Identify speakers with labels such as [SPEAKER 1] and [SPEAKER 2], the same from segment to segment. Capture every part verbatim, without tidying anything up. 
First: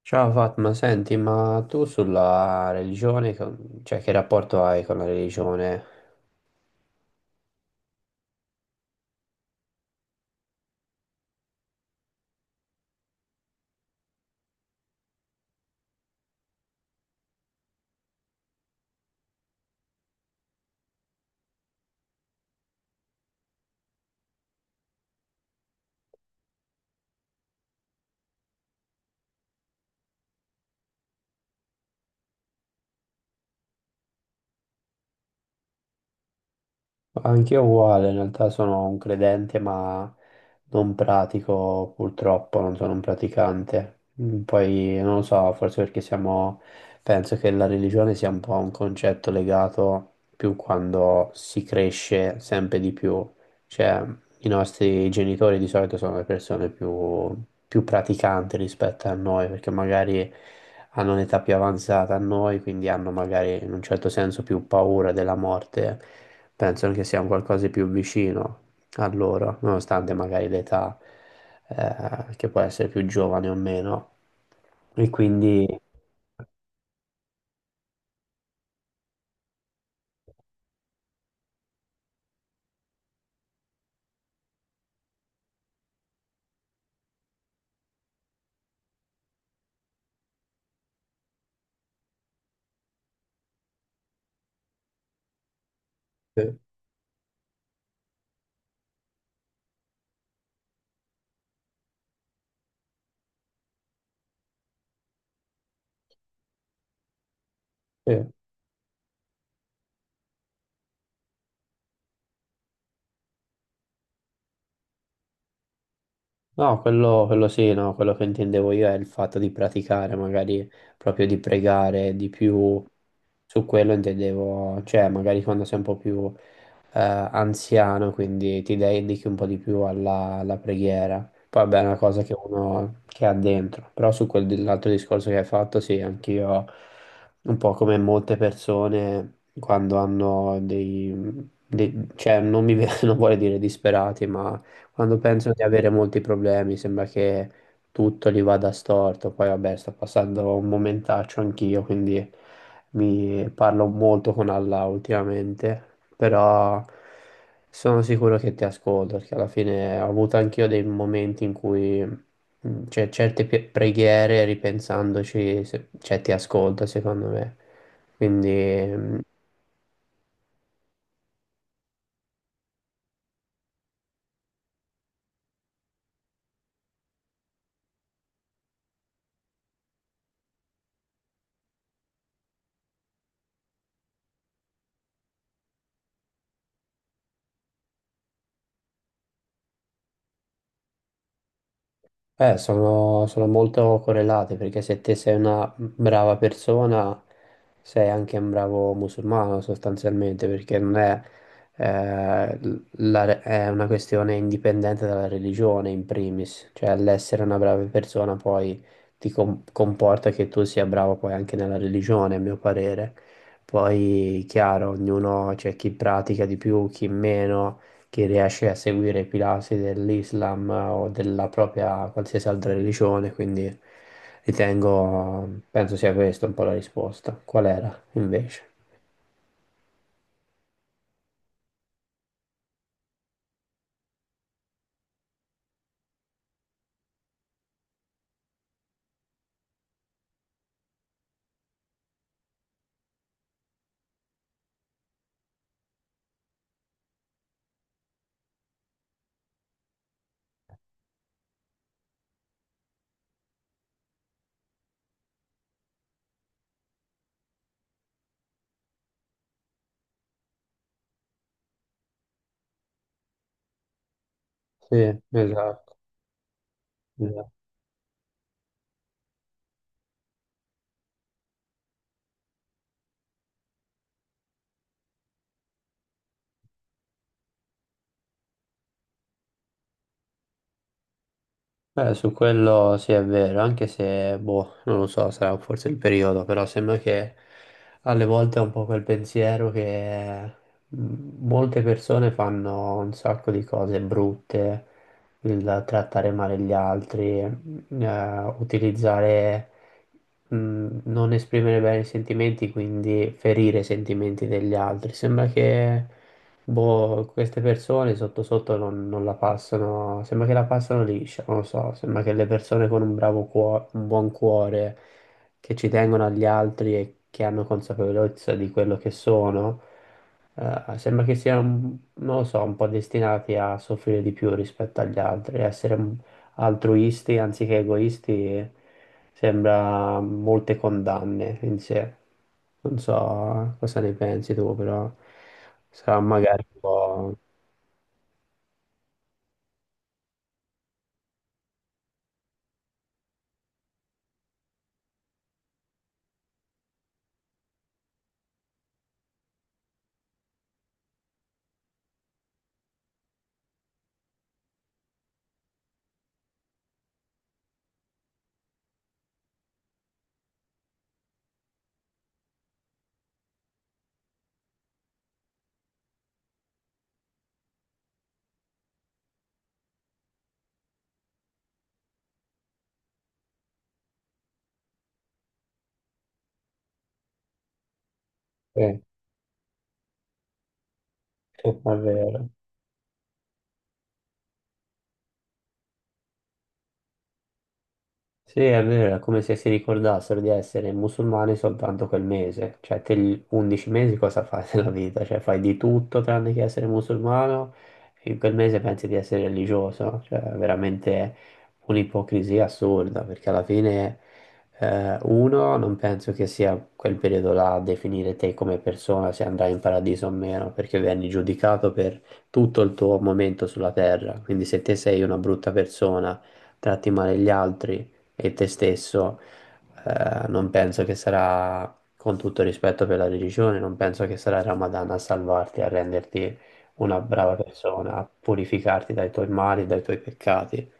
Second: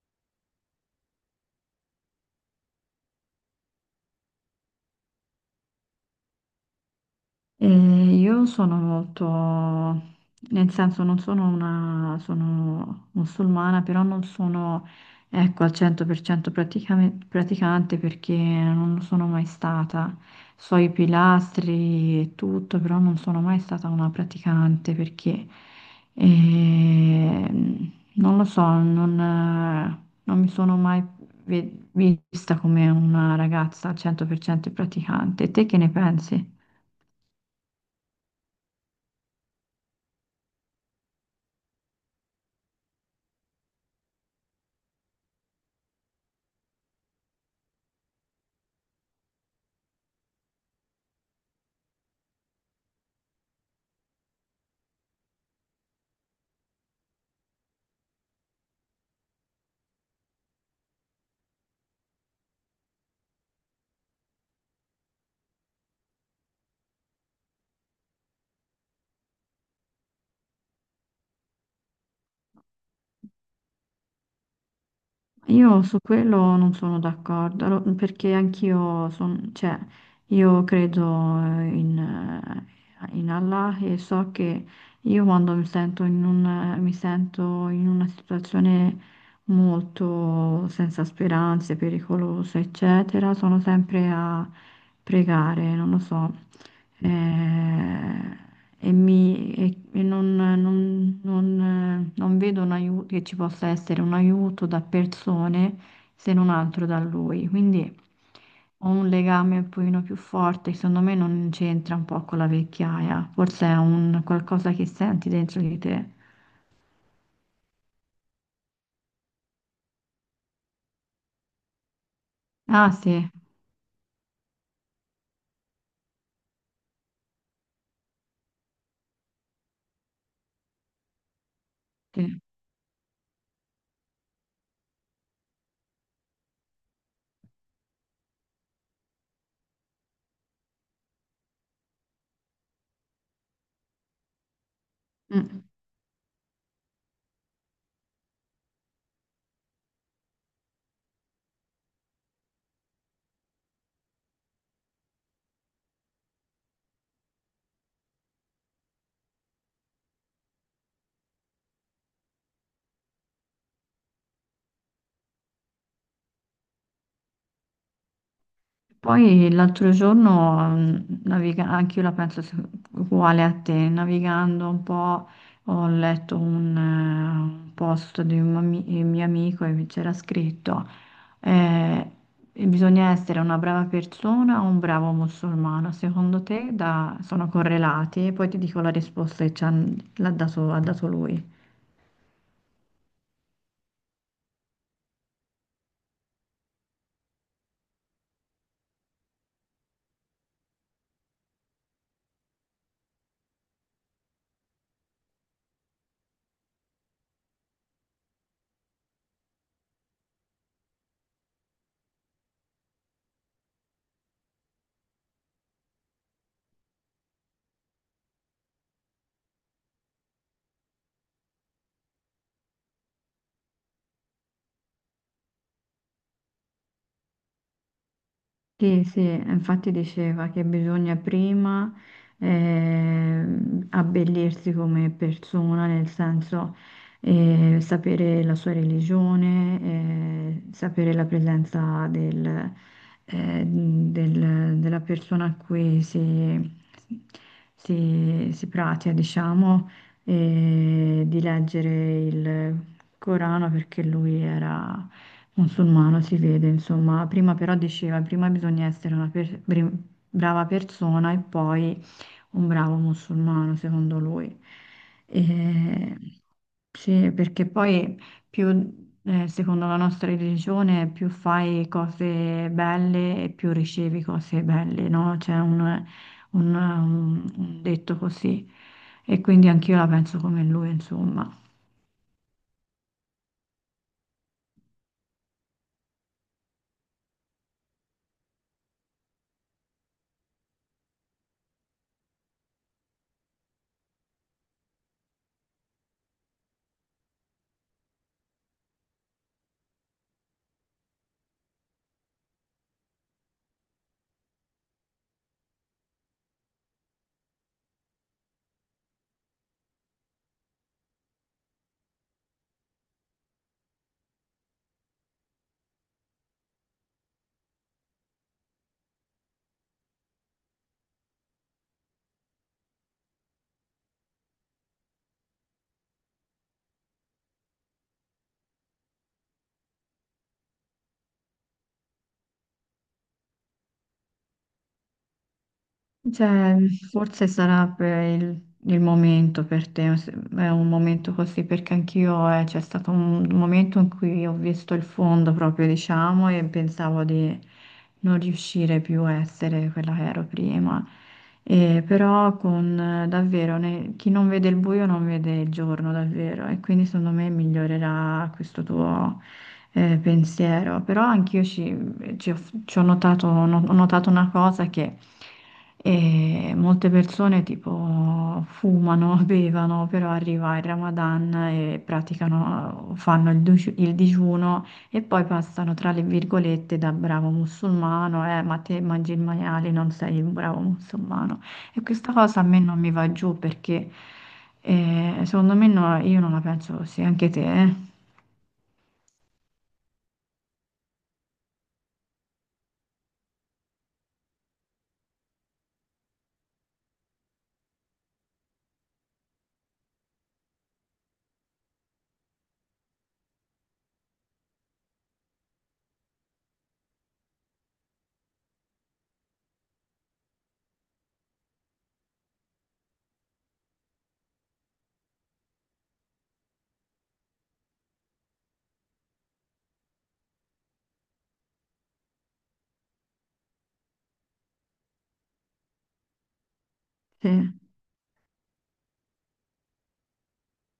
[SPEAKER 1] Ciao Fatma, senti, ma tu sulla religione, con- cioè che rapporto hai con la religione?
[SPEAKER 2] E io sono molto, nel senso non sono una, sono musulmana, però non sono, ecco, al cento per cento praticame- praticante perché non lo sono mai stata. So i pilastri e tutto, però non sono mai stata una praticante perché, ehm, non lo so, non, eh, non mi sono mai ve- vista come una ragazza al cento per cento praticante. Te che ne pensi?
[SPEAKER 1] Anch'io uguale, in realtà sono un credente, ma non pratico purtroppo, non sono un praticante. Mm, Poi non lo so, forse perché siamo, penso che la religione sia un po' un concetto legato più quando si cresce sempre di più. Cioè, I nostri genitori di solito sono le persone più, più praticanti rispetto a noi, perché magari hanno un'età più avanzata a noi, quindi hanno magari in un certo senso più paura della morte, pensano che sia un qualcosa di più vicino a loro, nonostante magari l'età eh, che può essere più giovane o meno. E quindi...
[SPEAKER 2] Io su quello non sono d'accordo, allo- perché anch'io son- cioè, io credo eh, in, eh, in Allah e so che io quando mi sento in un- mi sento in una situazione molto senza speranze, pericolosa, eccetera, sono sempre a pregare, non lo so.
[SPEAKER 1] Sì,
[SPEAKER 2] Eh, e, mi- e- e non, non- non- non vedo un aiuto, che ci possa essere un aiuto da persone se non altro da lui. Quindi
[SPEAKER 1] sì.
[SPEAKER 2] ho un legame un pochino più forte, che secondo me non c'entra un po' con la vecchiaia, forse è un qualcosa che senti dentro di te.
[SPEAKER 1] No, quello, quello sì, no, quello che intendevo io è il fatto di praticare, magari proprio di pregare di più,
[SPEAKER 2] Ah sì,
[SPEAKER 1] su quello intendevo, cioè magari quando sei un po' più eh, anziano, quindi ti dedichi un po' di più alla, alla preghiera. Poi vabbè, è una cosa che
[SPEAKER 2] sì.
[SPEAKER 1] uno che ha dentro, però su quell'altro discorso che hai fatto, sì, anch'io, un po' come molte persone quando hanno dei, dei- cioè non mi, non vuole dire disperati, ma quando penso di
[SPEAKER 2] Mm.
[SPEAKER 1] avere molti problemi, sembra che tutto gli vada storto. Poi, vabbè, sto passando un momentaccio anch'io, quindi mi parlo molto con Allah ultimamente, però sono sicuro che ti ascolto, perché alla fine ho avuto anch'io dei momenti in cui mm, c'è certe pi- preghiere, ripensandoci, se- cioè ti ascolta, secondo me. Quindi... mh,
[SPEAKER 2] Poi l'altro giorno, mh, naviga- anche io la penso se- uguale a te, navigando un po', ho letto un, eh, un post di un ami- eh, mio amico e mi c'era scritto, eh, e bisogna essere una brava persona o un bravo musulmano, secondo te da- sono correlati? E poi ti dico la risposta che ci han- l'ha dato- ha dato lui.
[SPEAKER 1] Eh, sono, sono molto correlate perché se te sei una brava persona, sei anche un bravo musulmano sostanzialmente, perché non è, eh, l- la re- è una questione indipendente dalla religione in primis, cioè l'essere una brava persona poi ti com- comporta che tu sia bravo poi anche nella religione, a mio parere. Poi, chiaro, ognuno c'è chi pratica di più, chi meno chi riesce a seguire i pilastri dell'Islam o della propria qualsiasi altra religione, quindi ritengo, penso sia questa un po' la risposta. Qual era invece?
[SPEAKER 2] Sì, sì, infatti diceva che bisogna prima eh, abbellirsi come persona, nel senso eh, sapere la sua religione, eh, sapere la presenza del, eh, del- della persona a cui si, si, si pratica, diciamo, e di leggere il Corano perché lui era musulmano si vede, insomma, prima però diceva, prima bisogna essere una per- bri- brava persona e poi un bravo musulmano, secondo lui.
[SPEAKER 1] Sì, esatto.
[SPEAKER 2] E- Sì, perché poi più, eh, secondo la nostra religione, più fai cose belle e più ricevi cose belle, no? C'è un, un- un detto così. E quindi anch'io la penso come lui, insomma.
[SPEAKER 1] Beh, su quello sì è vero, anche se, boh, non lo so, sarà forse il periodo, però sembra che alle volte è un po' quel pensiero che mh, molte persone fanno un sacco di cose brutte, il trattare male gli altri, mh, eh, utilizzare, mh, non esprimere bene i sentimenti, quindi ferire i sentimenti degli altri. Sembra che boh, queste persone sotto sotto non, non la passano, sembra che la passano liscia, non lo so, sembra che le persone con un bravo cuore, un buon cuore, che ci tengono agli altri e che hanno consapevolezza di quello che sono, eh, sembra che siano, non lo so, un po' destinati a soffrire di più rispetto agli altri, a essere un altruisti anziché egoisti, e sembra molte condanne in sé. Non so eh, cosa ne pensi tu, però sarà magari
[SPEAKER 2] Cioè,
[SPEAKER 1] un po'...
[SPEAKER 2] forse sarà per il, il momento per te, se- è un momento così perché anch'io eh, c'è stato un momento in cui ho visto il fondo proprio, diciamo, e pensavo di non riuscire più a essere quella che ero prima. E però con eh, davvero ne- chi non vede il buio non vede il giorno, davvero, e quindi secondo me migliorerà questo tuo eh, pensiero, però anch'io ci, ci ho, ci ho notato, no, ho notato una cosa che eh, molte persone tipo fumano, bevono, però arriva il Ramadan e praticano, fanno il, digiu- il digiuno e poi passano tra le virgolette da bravo musulmano, eh, ma
[SPEAKER 1] Eh,
[SPEAKER 2] te mangi il maiale, non sei un bravo musulmano.
[SPEAKER 1] è
[SPEAKER 2] E questa
[SPEAKER 1] vero.
[SPEAKER 2] cosa a me non mi va giù perché eh, secondo me no- io non la penso così, anche te, eh?
[SPEAKER 1] Sì, è vero, è come se si ricordassero di essere musulmani soltanto quel mese, cioè te gli undici mesi cosa fai nella vita? Cioè fai di tutto tranne che essere musulmano e in quel mese pensi di essere religioso, cioè è veramente un'ipocrisia assurda perché alla fine eh, uno non penso che sia quel periodo là a definire te come persona se andrai in paradiso o meno, perché vieni giudicato per tutto il tuo momento sulla terra, quindi se te sei una brutta persona, tratti male gli altri e te stesso, eh, non penso che sarà, con tutto rispetto per la religione, non penso che sarà il Ramadan a salvarti, a renderti una brava
[SPEAKER 2] Sì.
[SPEAKER 1] persona, a purificarti dai tuoi mali, dai tuoi peccati,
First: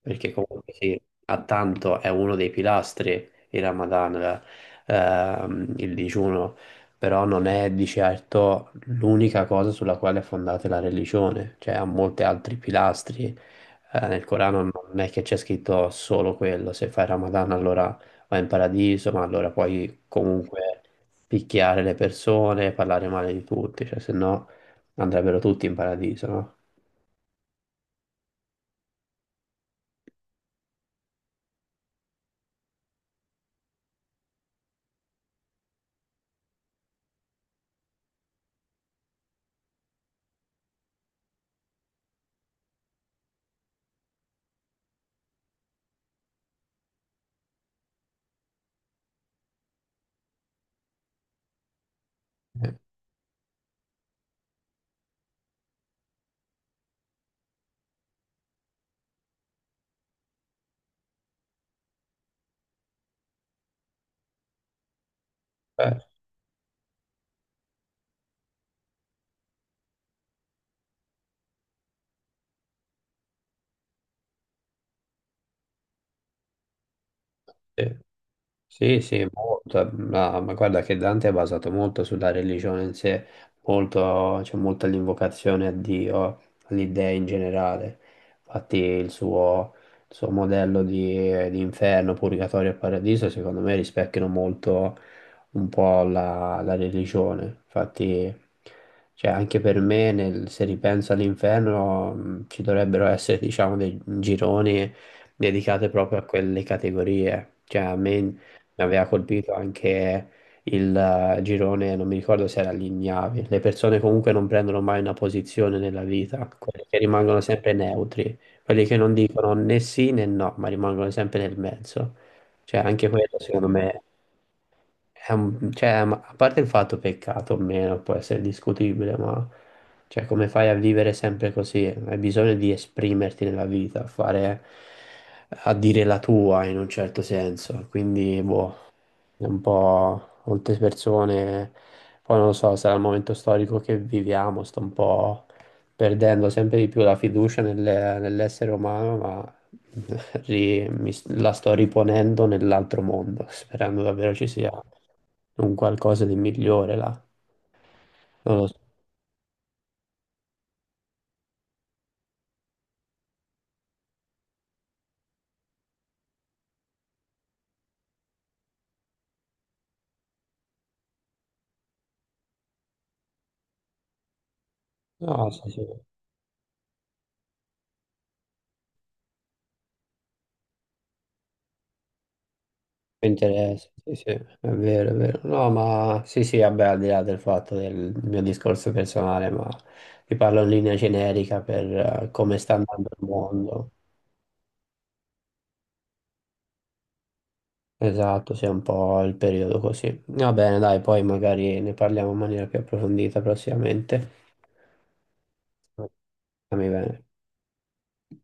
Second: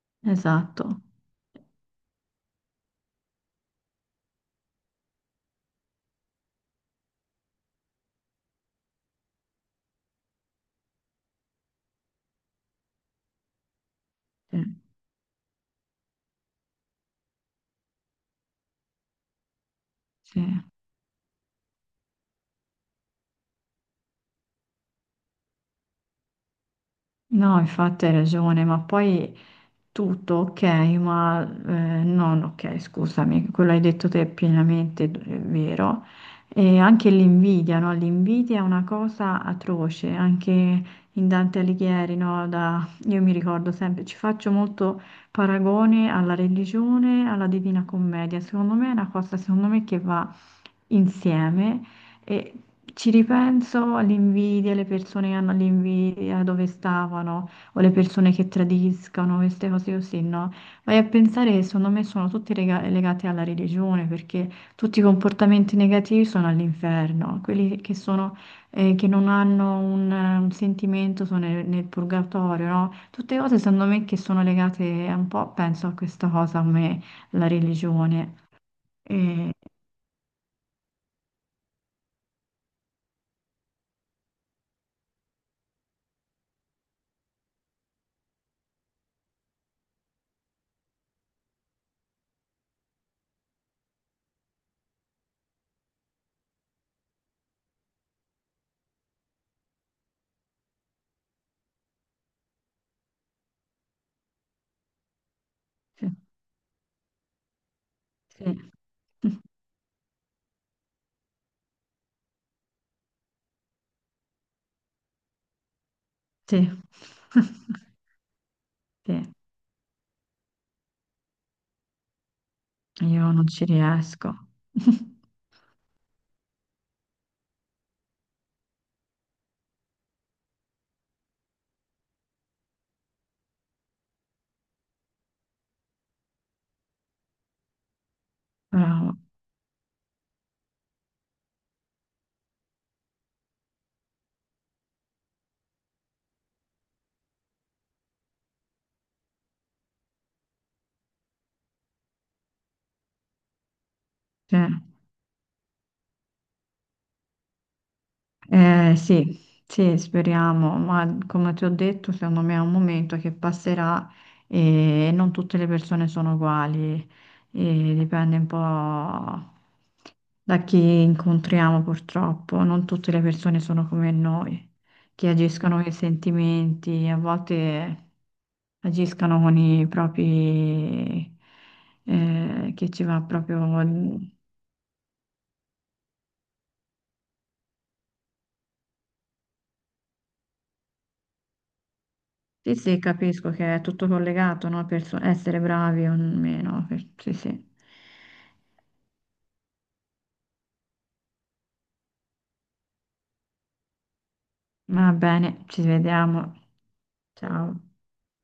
[SPEAKER 1] perché comunque
[SPEAKER 2] Esatto,
[SPEAKER 1] sì, a tanto è uno dei pilastri il Ramadan, la- ehm, il digiuno, però non è di certo l'unica cosa sulla quale è fondata la religione, cioè ha molti altri pilastri eh, nel Corano
[SPEAKER 2] sì,
[SPEAKER 1] non è che c'è scritto solo quello, se fai Ramadan allora vai in paradiso, ma allora puoi
[SPEAKER 2] sì.
[SPEAKER 1] comunque picchiare le persone, parlare male di tutti, cioè se no andrebbero tutti in paradiso, no?
[SPEAKER 2] No, infatti hai ragione, ma poi tutto ok, ma eh, non ok, scusami, quello hai detto te è pienamente d- è vero. E anche l'invidia, no? L'invidia è una cosa atroce, anche in Dante Alighieri, no? Da- io mi ricordo sempre, ci faccio molto paragone alla religione, alla Divina Commedia, secondo me è una cosa, secondo me, che va insieme. E
[SPEAKER 1] Eh,
[SPEAKER 2] ci ripenso all'invidia, le persone che hanno l'invidia, dove stavano, o le persone che tradiscano, queste cose così, no? Vai a pensare che secondo me sono tutte lega- legate alla religione, perché tutti i comportamenti
[SPEAKER 1] eh,
[SPEAKER 2] negativi sono all'inferno, quelli che sono, eh, che non hanno un, un sentimento sono nel, nel purgatorio, no? Tutte cose secondo me che sono legate un po', penso a questa cosa come la
[SPEAKER 1] sì.
[SPEAKER 2] religione.
[SPEAKER 1] Sì, sì,
[SPEAKER 2] E...
[SPEAKER 1] molto. Ma, ma guarda che Dante è basato molto sulla religione in sé, molto, c'è molta l'invocazione a Dio, all'idea in generale. Infatti il suo, il suo modello di, di inferno, purgatorio e paradiso, secondo me rispecchiano molto un po' la, la religione. Infatti, cioè, anche per me, nel- se ripenso all'inferno, mh, ci dovrebbero essere, diciamo, dei gironi dedicate
[SPEAKER 2] Sì.
[SPEAKER 1] proprio a quelle categorie. Cioè, a me mi
[SPEAKER 2] Sì.
[SPEAKER 1] aveva colpito anche il eh, girone, non mi ricordo se era l'Ignavi. Le persone comunque non prendono mai una posizione nella vita,
[SPEAKER 2] Sì,
[SPEAKER 1] quelli che rimangono sempre neutri, quelli che non
[SPEAKER 2] sì,
[SPEAKER 1] dicono né sì né no, ma rimangono sempre nel mezzo. Cioè, anche
[SPEAKER 2] io
[SPEAKER 1] quello
[SPEAKER 2] non ci
[SPEAKER 1] secondo me
[SPEAKER 2] riesco.
[SPEAKER 1] è un... cioè, ma- a parte il fatto peccato o meno, può essere discutibile, ma cioè, come fai a vivere sempre così? Hai bisogno di esprimerti nella vita, a fare... a dire la tua in un certo senso, quindi boh
[SPEAKER 2] Bravo,
[SPEAKER 1] un po' molte persone, poi non lo so, sarà il momento storico che viviamo, sto un po' perdendo sempre di più la fiducia nelle- nell'essere umano, ma ri- mi s- la sto riponendo nell'altro mondo, sperando davvero ci
[SPEAKER 2] sì.
[SPEAKER 1] sia un qualcosa di migliore là. Non lo so.
[SPEAKER 2] Eh, sì, sì, speriamo, ma come ti ho detto, secondo me è un momento che passerà e non tutte le persone sono uguali, e dipende un po' da chi incontriamo purtroppo, non tutte le persone sono come noi, che
[SPEAKER 1] No, sì,
[SPEAKER 2] agiscono
[SPEAKER 1] sì.
[SPEAKER 2] con i sentimenti, a volte agiscono con i propri, eh, che ci va
[SPEAKER 1] Mi
[SPEAKER 2] proprio.
[SPEAKER 1] interessa, sì, sì, è vero, è vero. No, ma sì, sì, vabbè, al di là del fatto del mio discorso personale, ma ti parlo in linea generica per eh, come sta
[SPEAKER 2] Sì, sì,
[SPEAKER 1] andando il
[SPEAKER 2] capisco che è
[SPEAKER 1] mondo.
[SPEAKER 2] tutto collegato, no? Per so- essere bravi o meno. per- Sì, sì.
[SPEAKER 1] Esatto, sì, è un po' il periodo così. Va bene, dai, poi magari ne parliamo in maniera più approfondita prossimamente.
[SPEAKER 2] Va bene, ci vediamo.
[SPEAKER 1] Stammi bene.
[SPEAKER 2] Ciao.